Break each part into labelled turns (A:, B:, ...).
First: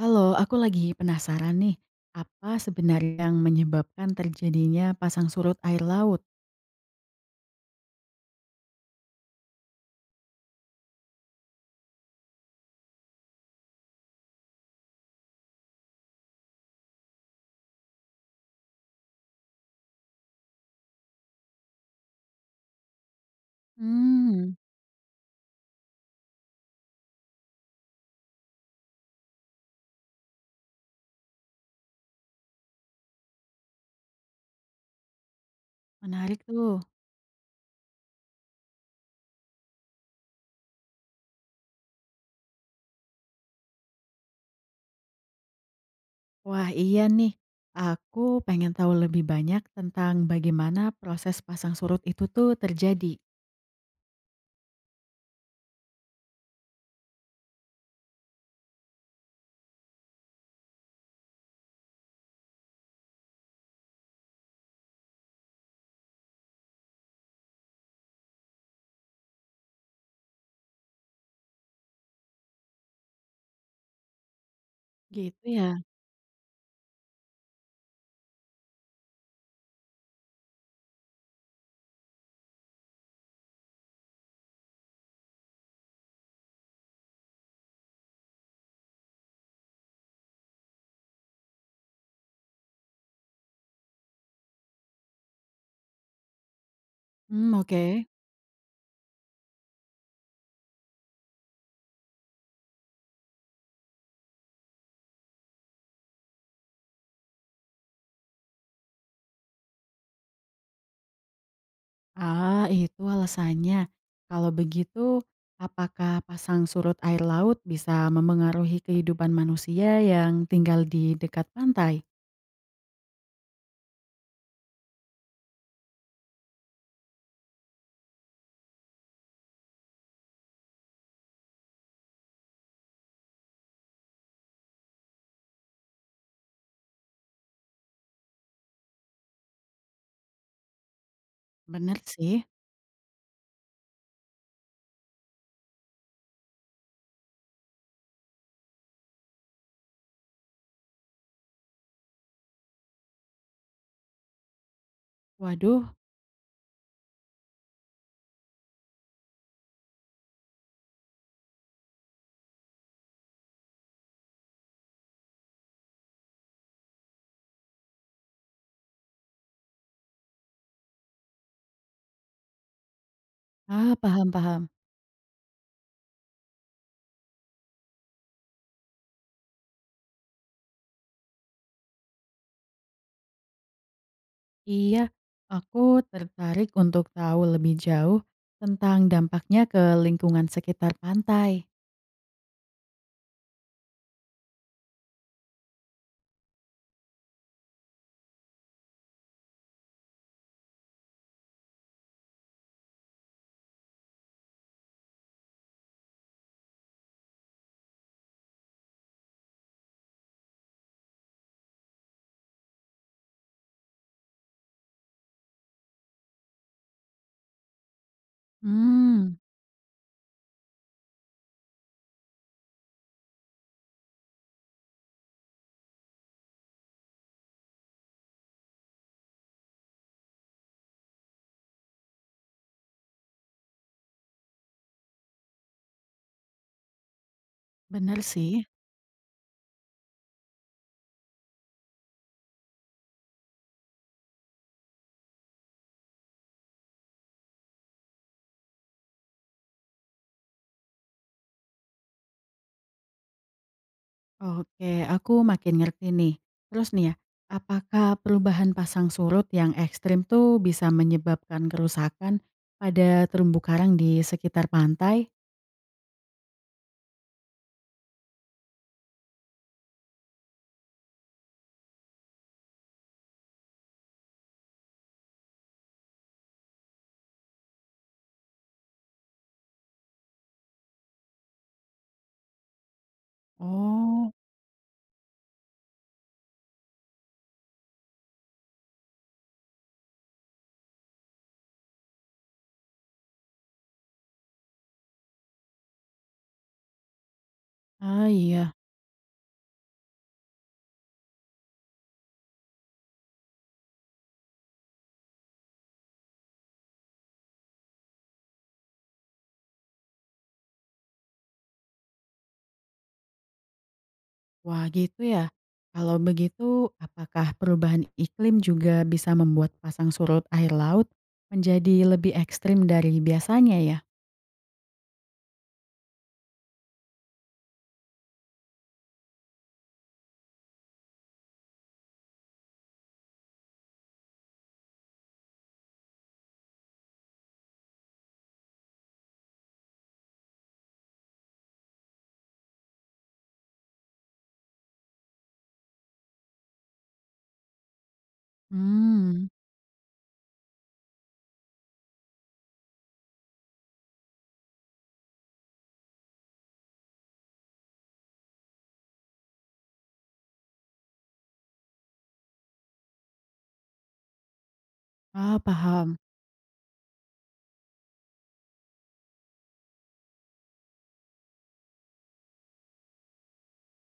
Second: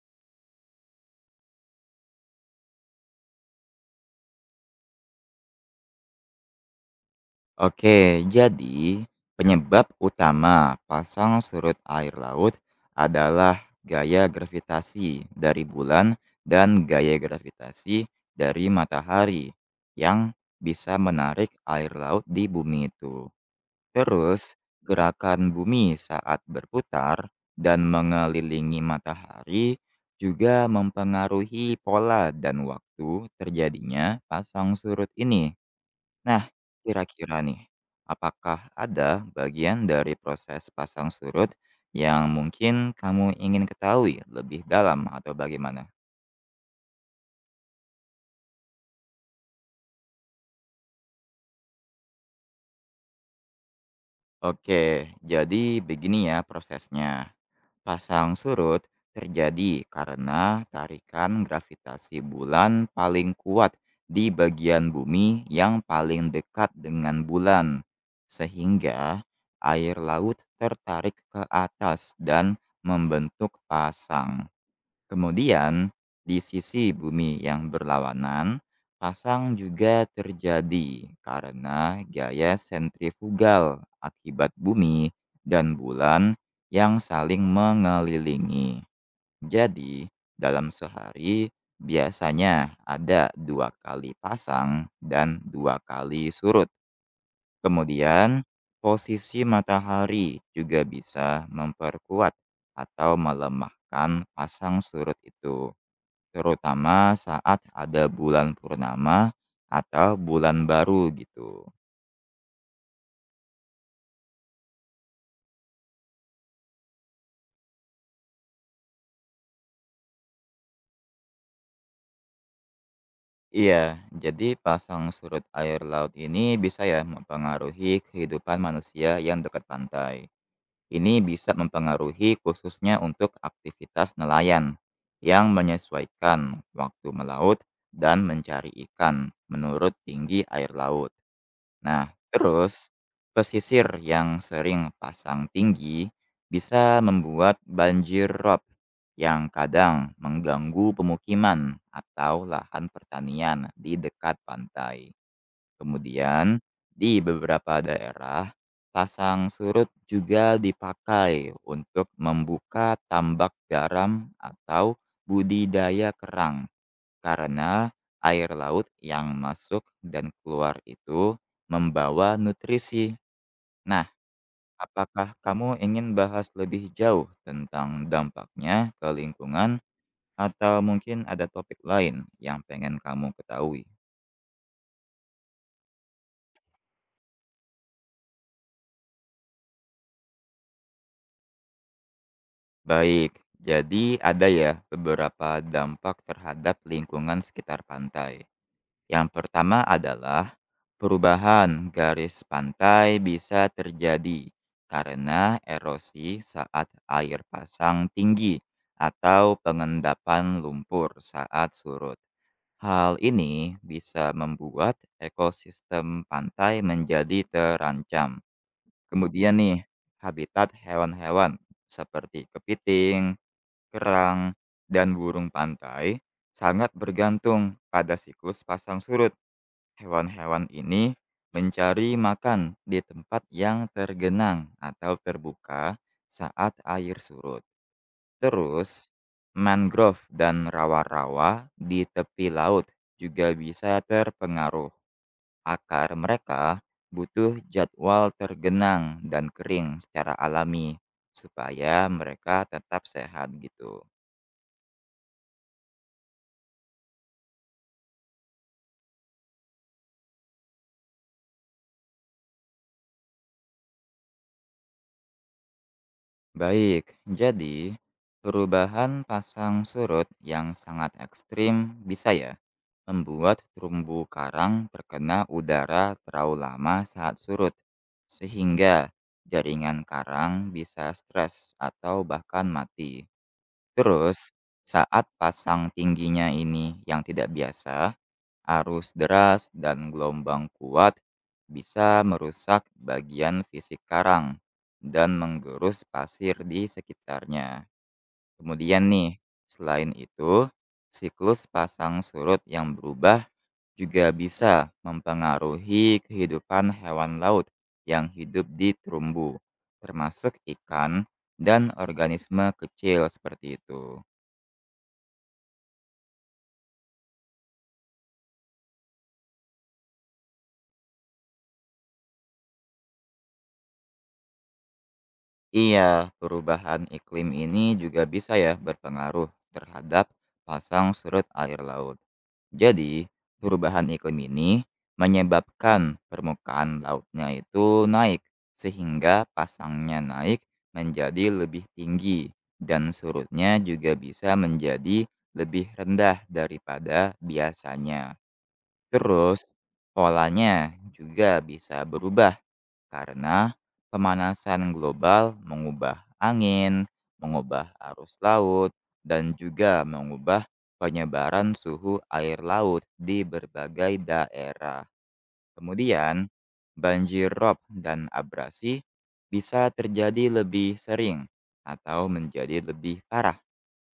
A: Halo, aku lagi penasaran nih, apa sebenarnya yang menyebabkan terjadinya pasang surut air laut?
B: Oke, jadi penyebab utama pasang surut air laut adalah gaya gravitasi dari bulan dan gaya gravitasi dari matahari yang bisa menarik air laut di bumi itu. Terus,
A: Hmm,
B: gerakan bumi saat berputar dan mengelilingi matahari juga mempengaruhi pola dan waktu terjadinya pasang surut ini.
A: menarik
B: Nah,
A: tuh.
B: kira-kira nih, apakah ada bagian dari proses pasang surut yang mungkin kamu ingin ketahui lebih dalam atau bagaimana?
A: Wah, iya nih. Aku pengen tahu lebih banyak tentang bagaimana proses pasang surut itu tuh terjadi.
B: Oke, jadi begini ya prosesnya. Pasang surut terjadi karena tarikan gravitasi bulan paling kuat di bagian bumi yang paling dekat dengan bulan, sehingga air laut tertarik ke atas dan membentuk pasang.
A: Gitu ya.
B: Kemudian, di sisi bumi yang berlawanan, pasang juga terjadi karena gaya sentrifugal akibat bumi dan bulan yang saling mengelilingi. Jadi, dalam sehari biasanya ada dua kali pasang dan dua kali surut.
A: Hmm, oke.
B: Kemudian, posisi matahari juga bisa memperkuat atau melemahkan pasang surut itu. Terutama saat ada bulan purnama atau bulan baru gitu.
A: Ah, itu alasannya. Kalau begitu, apakah pasang surut air laut bisa memengaruhi kehidupan manusia yang tinggal di dekat pantai?
B: Iya, jadi pasang surut air laut ini bisa ya mempengaruhi kehidupan manusia yang dekat pantai. Ini bisa mempengaruhi khususnya untuk aktivitas nelayan yang menyesuaikan waktu melaut dan mencari ikan menurut tinggi air laut.
A: Bener
B: Nah,
A: sih.
B: terus pesisir yang sering pasang tinggi bisa membuat banjir rob yang kadang mengganggu pemukiman atau lahan pertanian di dekat pantai.
A: Waduh.
B: Kemudian, di beberapa daerah, pasang surut juga dipakai untuk membuka tambak garam atau budidaya kerang. Karena air laut yang masuk dan keluar itu membawa nutrisi.
A: Ah,
B: Nah,
A: paham paham.
B: apakah kamu ingin bahas lebih jauh tentang dampaknya ke lingkungan atau mungkin ada topik lain yang pengen kamu ketahui?
A: Iya, aku tertarik untuk tahu lebih jauh tentang dampaknya ke lingkungan sekitar pantai.
B: Baik, jadi ada ya beberapa dampak terhadap lingkungan sekitar pantai. Yang pertama adalah perubahan garis pantai bisa terjadi karena erosi saat air pasang tinggi atau pengendapan lumpur saat surut. Hal ini bisa membuat ekosistem pantai menjadi terancam.
A: Hmm,
B: Kemudian nih, habitat hewan-hewan seperti kepiting, kerang, dan burung pantai sangat bergantung pada siklus pasang surut. Hewan-hewan ini mencari makan di tempat yang tergenang atau terbuka saat air surut.
A: benar sih.
B: Terus, mangrove dan rawa-rawa di tepi laut juga bisa terpengaruh. Akar mereka butuh jadwal tergenang dan kering secara alami supaya mereka tetap sehat gitu.
A: Oke, aku makin ngerti nih. Terus nih ya, apakah perubahan pasang surut yang ekstrim tuh bisa menyebabkan kerusakan pada terumbu karang di sekitar pantai?
B: Baik, jadi perubahan pasang surut yang sangat ekstrim bisa ya membuat terumbu karang terkena udara terlalu lama saat surut, sehingga jaringan karang bisa stres atau bahkan mati.
A: Oh,
B: Terus, saat pasang tingginya ini yang tidak biasa, arus deras dan gelombang kuat bisa merusak bagian fisik karang dan menggerus pasir di sekitarnya.
A: ah iya.
B: Kemudian nih, selain itu, siklus pasang surut yang berubah juga bisa mempengaruhi kehidupan hewan laut yang hidup di terumbu, termasuk ikan dan organisme kecil seperti itu.
A: Wah, gitu ya. Kalau begitu, apakah perubahan iklim juga bisa membuat pasang surut air laut menjadi lebih ekstrim dari biasanya ya?
B: Iya, perubahan iklim ini juga bisa ya berpengaruh terhadap pasang surut air laut. Jadi, perubahan iklim ini menyebabkan permukaan lautnya itu naik, sehingga pasangnya naik menjadi lebih tinggi, dan surutnya juga bisa menjadi lebih rendah daripada biasanya.
A: Hmm.
B: Terus, polanya juga bisa berubah. Karena pemanasan global mengubah angin, mengubah arus laut, dan juga mengubah penyebaran suhu air laut di berbagai daerah.
A: Ah, paham.
B: Kemudian, banjir rob dan abrasi bisa terjadi lebih sering atau menjadi lebih parah,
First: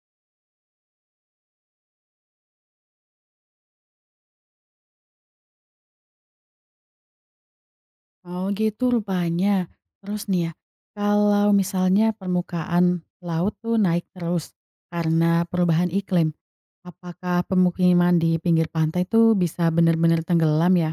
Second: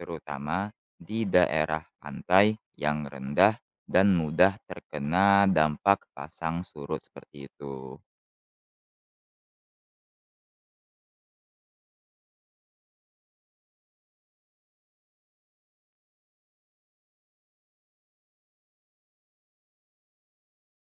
B: terutama di daerah pantai yang rendah dan mudah terkena dampak pasang surut seperti itu.
A: Oh, gitu rupanya. Terus nih ya, kalau misalnya permukaan laut tuh naik terus karena perubahan iklim, apakah pemukiman di pinggir pantai tuh bisa benar-benar tenggelam ya?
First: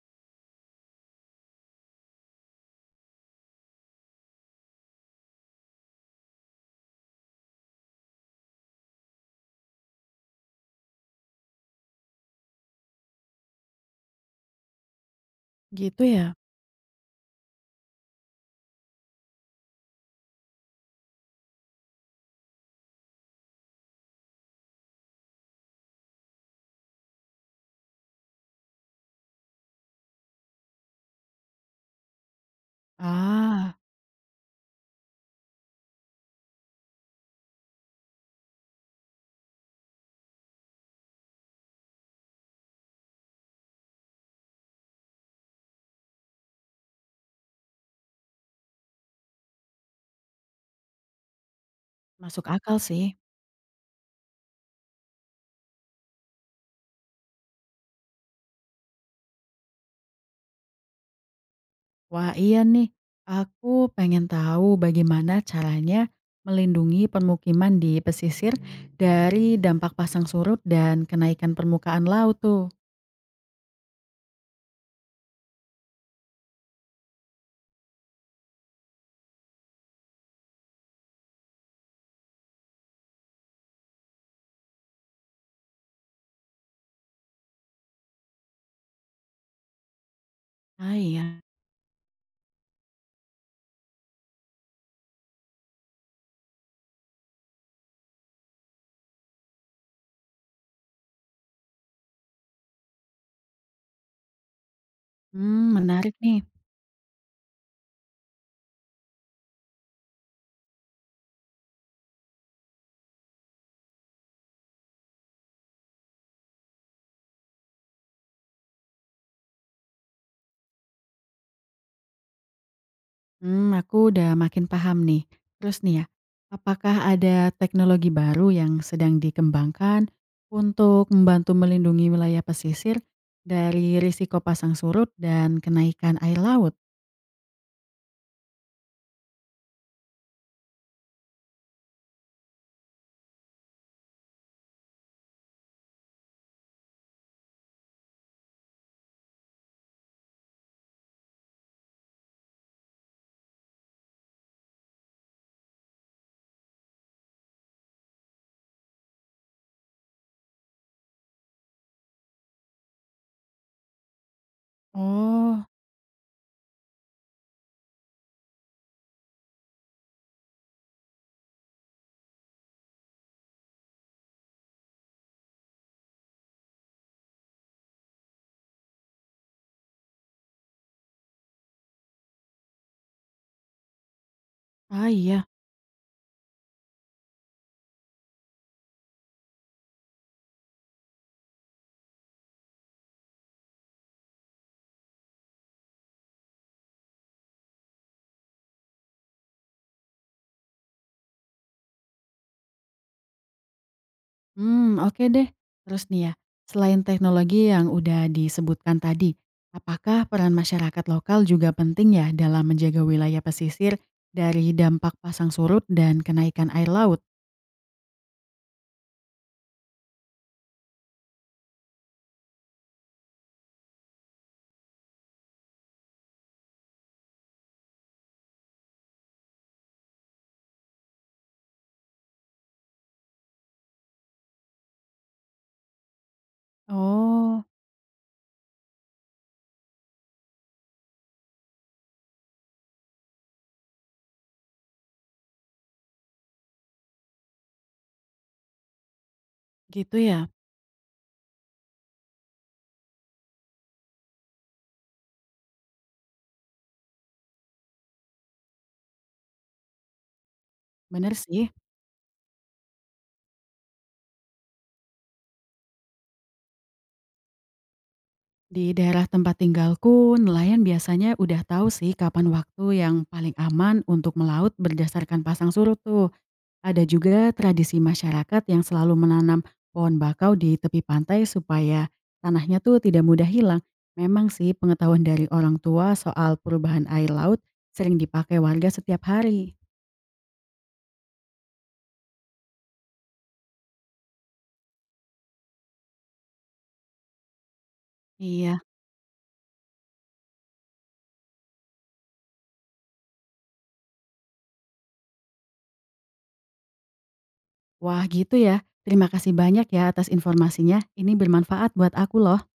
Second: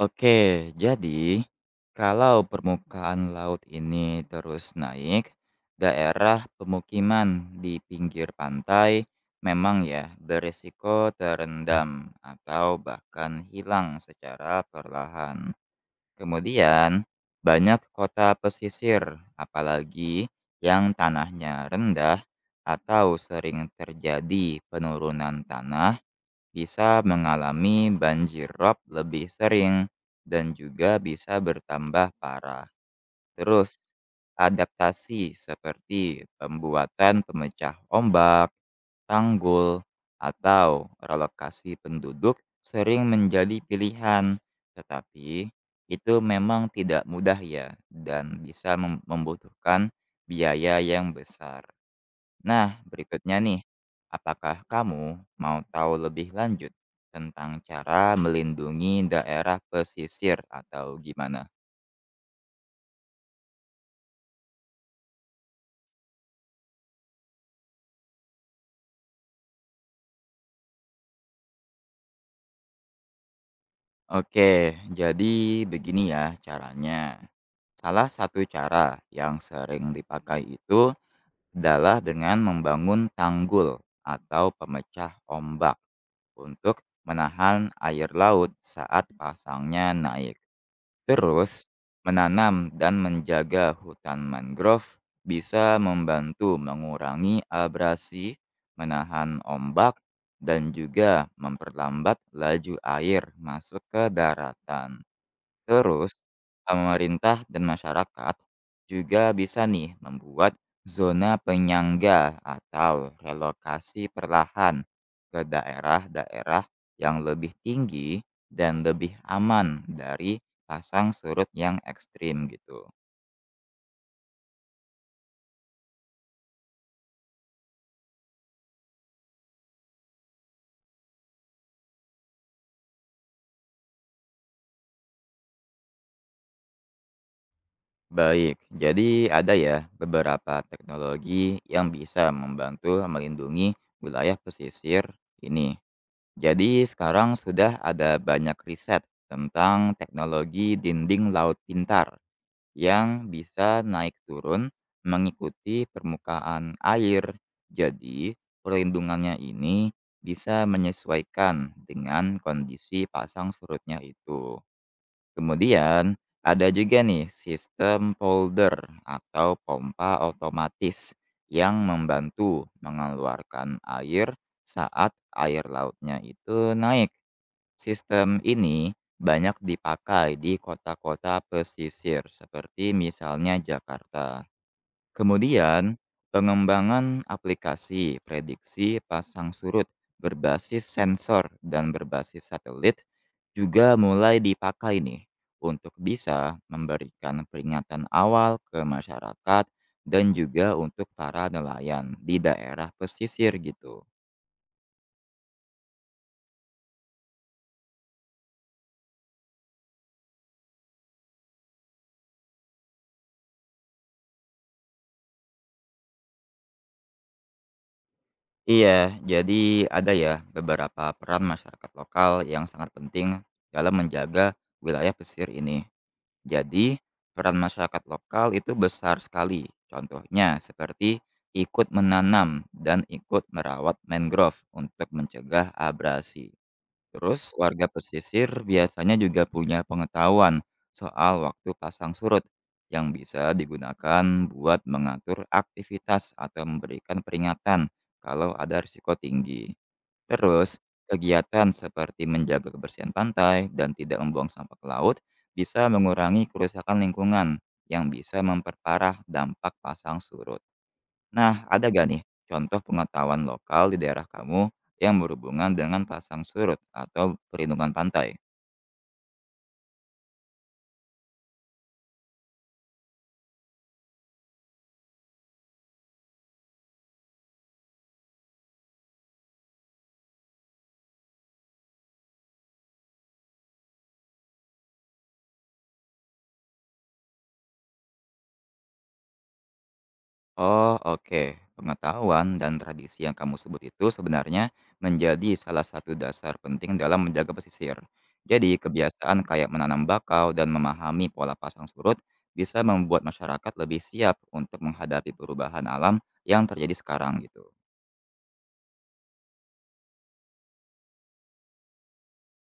B: Oke, jadi kalau permukaan laut ini terus naik, daerah pemukiman di pinggir pantai memang ya berisiko terendam atau bahkan hilang secara perlahan.
A: Gitu ya?
B: Kemudian, banyak kota pesisir, apalagi yang tanahnya rendah atau sering terjadi penurunan tanah, bisa mengalami banjir rob lebih sering dan juga bisa bertambah parah. Terus,
A: Ah,
B: adaptasi seperti pembuatan pemecah ombak, tanggul, atau relokasi penduduk sering menjadi pilihan. Tetapi, itu memang tidak mudah ya dan bisa membutuhkan biaya yang besar.
A: masuk
B: Nah,
A: akal sih.
B: berikutnya nih, apakah kamu mau tahu lebih lanjut tentang cara melindungi daerah pesisir atau gimana?
A: Wah iya nih, aku pengen tahu bagaimana caranya melindungi permukiman di pesisir dari dampak pasang surut dan kenaikan permukaan laut tuh.
B: Oke, jadi begini ya caranya. Salah satu cara yang sering dipakai itu adalah dengan membangun tanggul atau pemecah ombak untuk menahan air laut saat pasangnya naik.
A: Ah iya.
B: Terus, menanam dan menjaga hutan mangrove bisa membantu mengurangi abrasi, menahan ombak, dan juga memperlambat laju air masuk ke daratan.
A: Hmm, menarik
B: Terus,
A: nih.
B: pemerintah dan masyarakat juga bisa nih membuat zona penyangga atau relokasi perlahan ke daerah-daerah yang lebih tinggi dan lebih aman dari pasang surut yang ekstrim gitu.
A: Hmm, aku udah makin paham nih. Terus nih ya, apakah ada teknologi baru yang sedang dikembangkan untuk membantu melindungi wilayah pesisir dari risiko pasang surut dan kenaikan air laut?
B: Baik, jadi ada ya beberapa teknologi yang bisa membantu melindungi wilayah pesisir ini. Jadi sekarang sudah ada banyak riset tentang teknologi dinding laut pintar yang bisa naik turun mengikuti permukaan air. Jadi perlindungannya ini bisa menyesuaikan dengan kondisi pasang surutnya itu.
A: Oh,
B: Kemudian ada juga nih sistem polder atau pompa otomatis yang membantu mengeluarkan air saat air lautnya itu naik. Sistem ini banyak dipakai di kota-kota pesisir seperti misalnya Jakarta.
A: ah iya.
B: Kemudian, pengembangan aplikasi prediksi pasang surut berbasis sensor dan berbasis satelit juga mulai dipakai nih untuk bisa memberikan peringatan awal ke masyarakat dan juga untuk para nelayan di daerah pesisir gitu.
A: Hmm, oke deh. Terus nih ya, selain teknologi yang udah disebutkan tadi, apakah peran masyarakat lokal juga penting ya dalam menjaga wilayah pesisir dari dampak pasang surut dan kenaikan air laut?
B: Iya, jadi ada ya beberapa peran masyarakat lokal yang sangat penting dalam menjaga wilayah pesisir ini. Jadi, peran masyarakat lokal itu besar sekali. Contohnya seperti ikut menanam dan ikut merawat mangrove untuk mencegah abrasi. Terus,
A: Oh,
B: warga pesisir biasanya juga punya pengetahuan soal waktu pasang surut yang bisa digunakan buat mengatur aktivitas atau memberikan peringatan kalau ada risiko tinggi.
A: gitu ya.
B: Terus, kegiatan seperti menjaga kebersihan pantai dan tidak membuang sampah ke laut bisa mengurangi kerusakan lingkungan yang bisa memperparah dampak pasang surut.
A: Bener
B: Nah,
A: sih,
B: ada gak nih contoh pengetahuan lokal di daerah kamu yang berhubungan dengan pasang surut atau perlindungan pantai?
A: di daerah tempat tinggalku, nelayan biasanya udah tahu sih kapan waktu yang paling aman untuk melaut berdasarkan pasang surut tuh. Ada juga tradisi masyarakat yang selalu menanam pohon bakau di tepi pantai supaya tanahnya tuh tidak mudah hilang. Memang sih pengetahuan dari orang tua soal perubahan air laut sering dipakai warga setiap hari.
B: Oh, oke. Pengetahuan dan tradisi yang kamu sebut itu sebenarnya menjadi salah satu dasar penting dalam menjaga pesisir. Jadi,
A: Iya,
B: kebiasaan kayak menanam bakau dan memahami pola pasang surut bisa membuat masyarakat lebih siap untuk menghadapi perubahan alam yang terjadi sekarang gitu.
A: wah gitu ya. Terima kasih banyak ya atas informasinya. Ini bermanfaat buat aku loh.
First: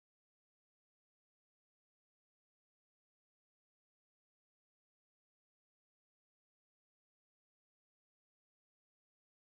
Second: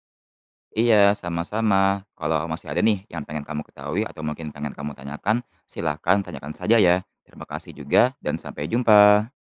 B: Iya, sama-sama. Kalau masih ada nih yang pengen kamu ketahui atau mungkin pengen kamu tanyakan, silahkan tanyakan saja ya. Terima kasih juga dan sampai jumpa.